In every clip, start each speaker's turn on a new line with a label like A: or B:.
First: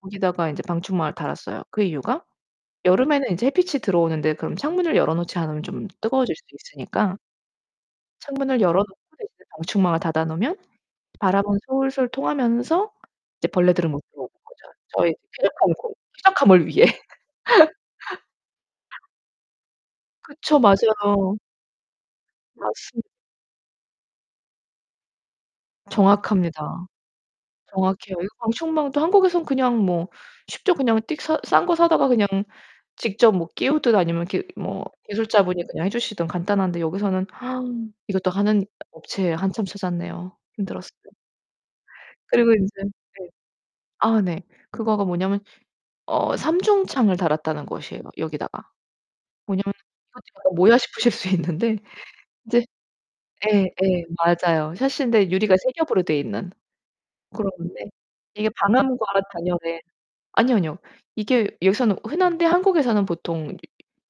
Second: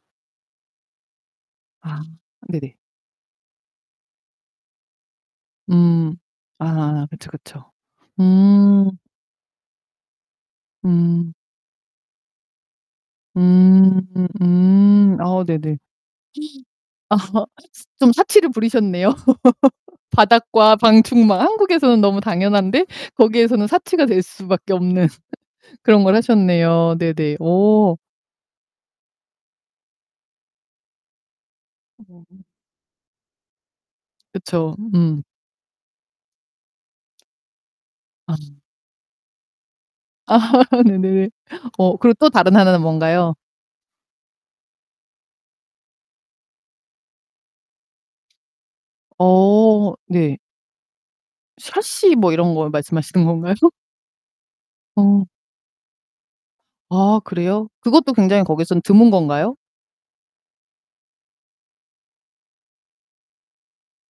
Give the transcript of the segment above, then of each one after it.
A: 거기다가 이제 방충망을 달았어요. 그
B: 아
A: 이유가
B: 네네.
A: 여름에는 인제 햇빛이 들어오는데 그럼 창문을 열어 놓지 않으면 좀
B: 음.
A: 뜨거워질 수
B: 아
A: 있으니까
B: 그쵸, 그쵸.
A: 창문을 열어
B: 음.
A: 놓고 이제 방충망을 닫아 놓으면
B: 음.
A: 바람은 솔솔 통하면서 이제 벌레들은
B: 음.
A: 못 들어오는 거죠. 저희
B: 음음. 아
A: 쾌적한
B: 네네.
A: 곳 쾌적함을 위해.
B: 좀 사치를 부리셨네요.
A: 그쵸.
B: 바닥과
A: 맞아요.
B: 방충망 한국에서는 너무 당연한데
A: 맞습
B: 거기에서는 사치가 될 수 밖에 없는 그런 걸
A: 정확합니다.
B: 하셨네요. 네네. 오.
A: 정확해요. 이거 방충망도 한국에선 그냥 뭐 쉽죠? 그냥 띡 사 싼 거 사다가 그냥
B: 오.
A: 직접 뭐 끼우든 아니면 이렇게
B: 그쵸.
A: 뭐
B: 음.
A: 기술자분이 그냥 해 주시든 간단한데 여기서는 이것도
B: 아.
A: 하는 업체 한참 찾았네요.
B: 아
A: 힘들었어요.
B: 네네. 어 그리고 또
A: 그리고
B: 다른 하나는
A: 인제 네.
B: 뭔가요?
A: 아 네. 그거가 뭐냐면 어 삼중창을 달았다는 것이에요, 여기다가. 뭐냐면은
B: 어.
A: "이거
B: 네.
A: 지금 약간 뭐야?" 싶으실 수 있는데
B: 샤시 뭐 이런
A: 인제
B: 거 말씀하시는 건가요?
A: 예 예. 맞아요.
B: 어.
A: 샤시인데 유리가 3 겹으로 돼 있는.
B: 아 그래요?
A: 그런데
B: 그것도 굉장히
A: 이게
B: 거기선
A: 방음과
B: 드문 건가요?
A: 단열에 아니요, 아니요. 이게 여기서는 흔한데 한국에서는 보통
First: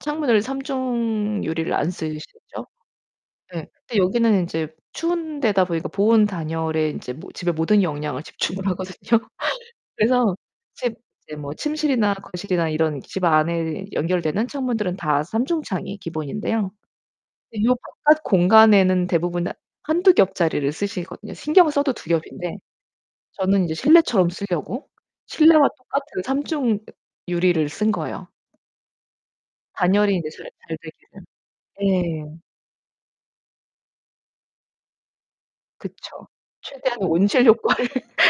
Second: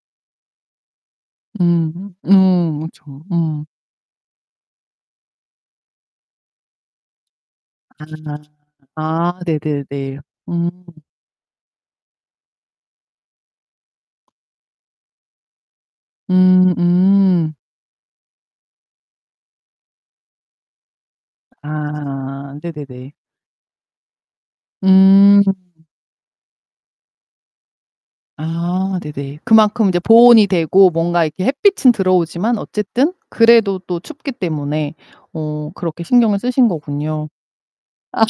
A: 창문을 3 중 유리를 안
B: 음.
A: 쓰시죠?
B: 음. 그쵸. 음.
A: 예. 근데 여기는 인제 추운 데다 보니까 보온 단열에 인제 집에 모든 역량을
B: 아.
A: 집중 하거든요.
B: 아 네네네.
A: 그래서
B: 음.
A: 집 이제 뭐 침실이나 거실이나 이런 집 안에 연결되는 창문들은 다 3 중창이 기본인데요.
B: 음 음.
A: 요 바깥 공간에는 대부분 1-2 겹짜리를 쓰시거든요. 신경 써도 2
B: 아
A: 겹인데
B: 네네네.
A: 저는 이제 실내처럼 쓰려고
B: 음.
A: 실내와 똑같은 3 중 유리를 쓴 거예요.
B: 아 네네. 그만큼 인제
A: 단열이 인제
B: 보온이
A: 잘 잘
B: 되고
A: 되게요.
B: 뭔가 이렇게 햇빛은
A: 예.
B: 들어오지만 어쨌든 그래도 또 춥기 때문에 어 그렇게
A: 그쵸.
B: 신경을 쓰신
A: 최대한
B: 거군요.
A: 온실효과를
B: 아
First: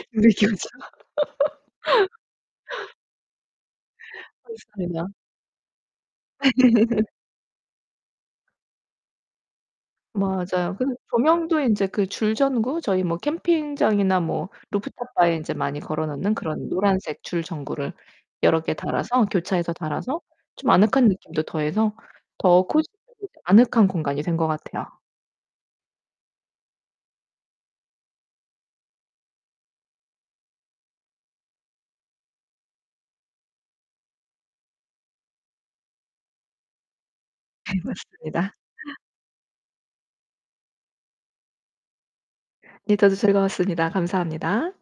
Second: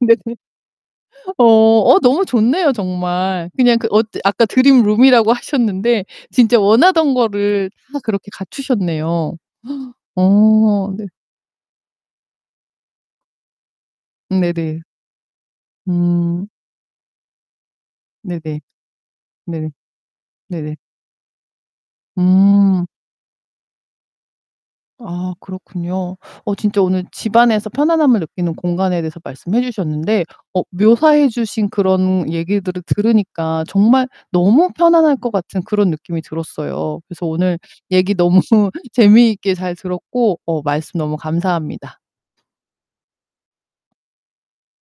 B: 네
A: 느끼고자.
B: 어, 어 너무 좋네요. 정말. 그냥 그 어 아까
A: 그렇습니다.
B: 드림룸이라고 하셨는데 진짜 원하던 거를 다 그렇게 갖추셨네요.
A: 맞아요. 그
B: 어 네.
A: 조명도 인제 그 줄 전구 저희 뭐 캠핑장이나 뭐
B: 네네.
A: 루프탑 바에 많이 걸어 놓는
B: 음.
A: 그런 노란색 줄 전구를
B: 네네.
A: 여러 개 달아서
B: 네.
A: 교차해서 달아서 좀
B: 네네.
A: 아늑한 느낌도 더해서 더
B: 음.
A: 코지 아늑한 공간이 된 것 같아요.
B: 아 그렇군요. 어 진짜 오늘 집안에서 편안함을 느끼는 공간에 대해서 말씀해 주셨는데 어 묘사해 주신 그런 얘기들을 들으니까 정말 너무 편안할 것 같은 그런 느낌이 들었어요. 그래서 오늘
A: 네
B: 얘기 너무
A: 맞습니다.
B: 재미있게 잘 들었고 어 말씀 너무 감사합니다.
A: 네 저도 즐거웠습니다. 감사합니다.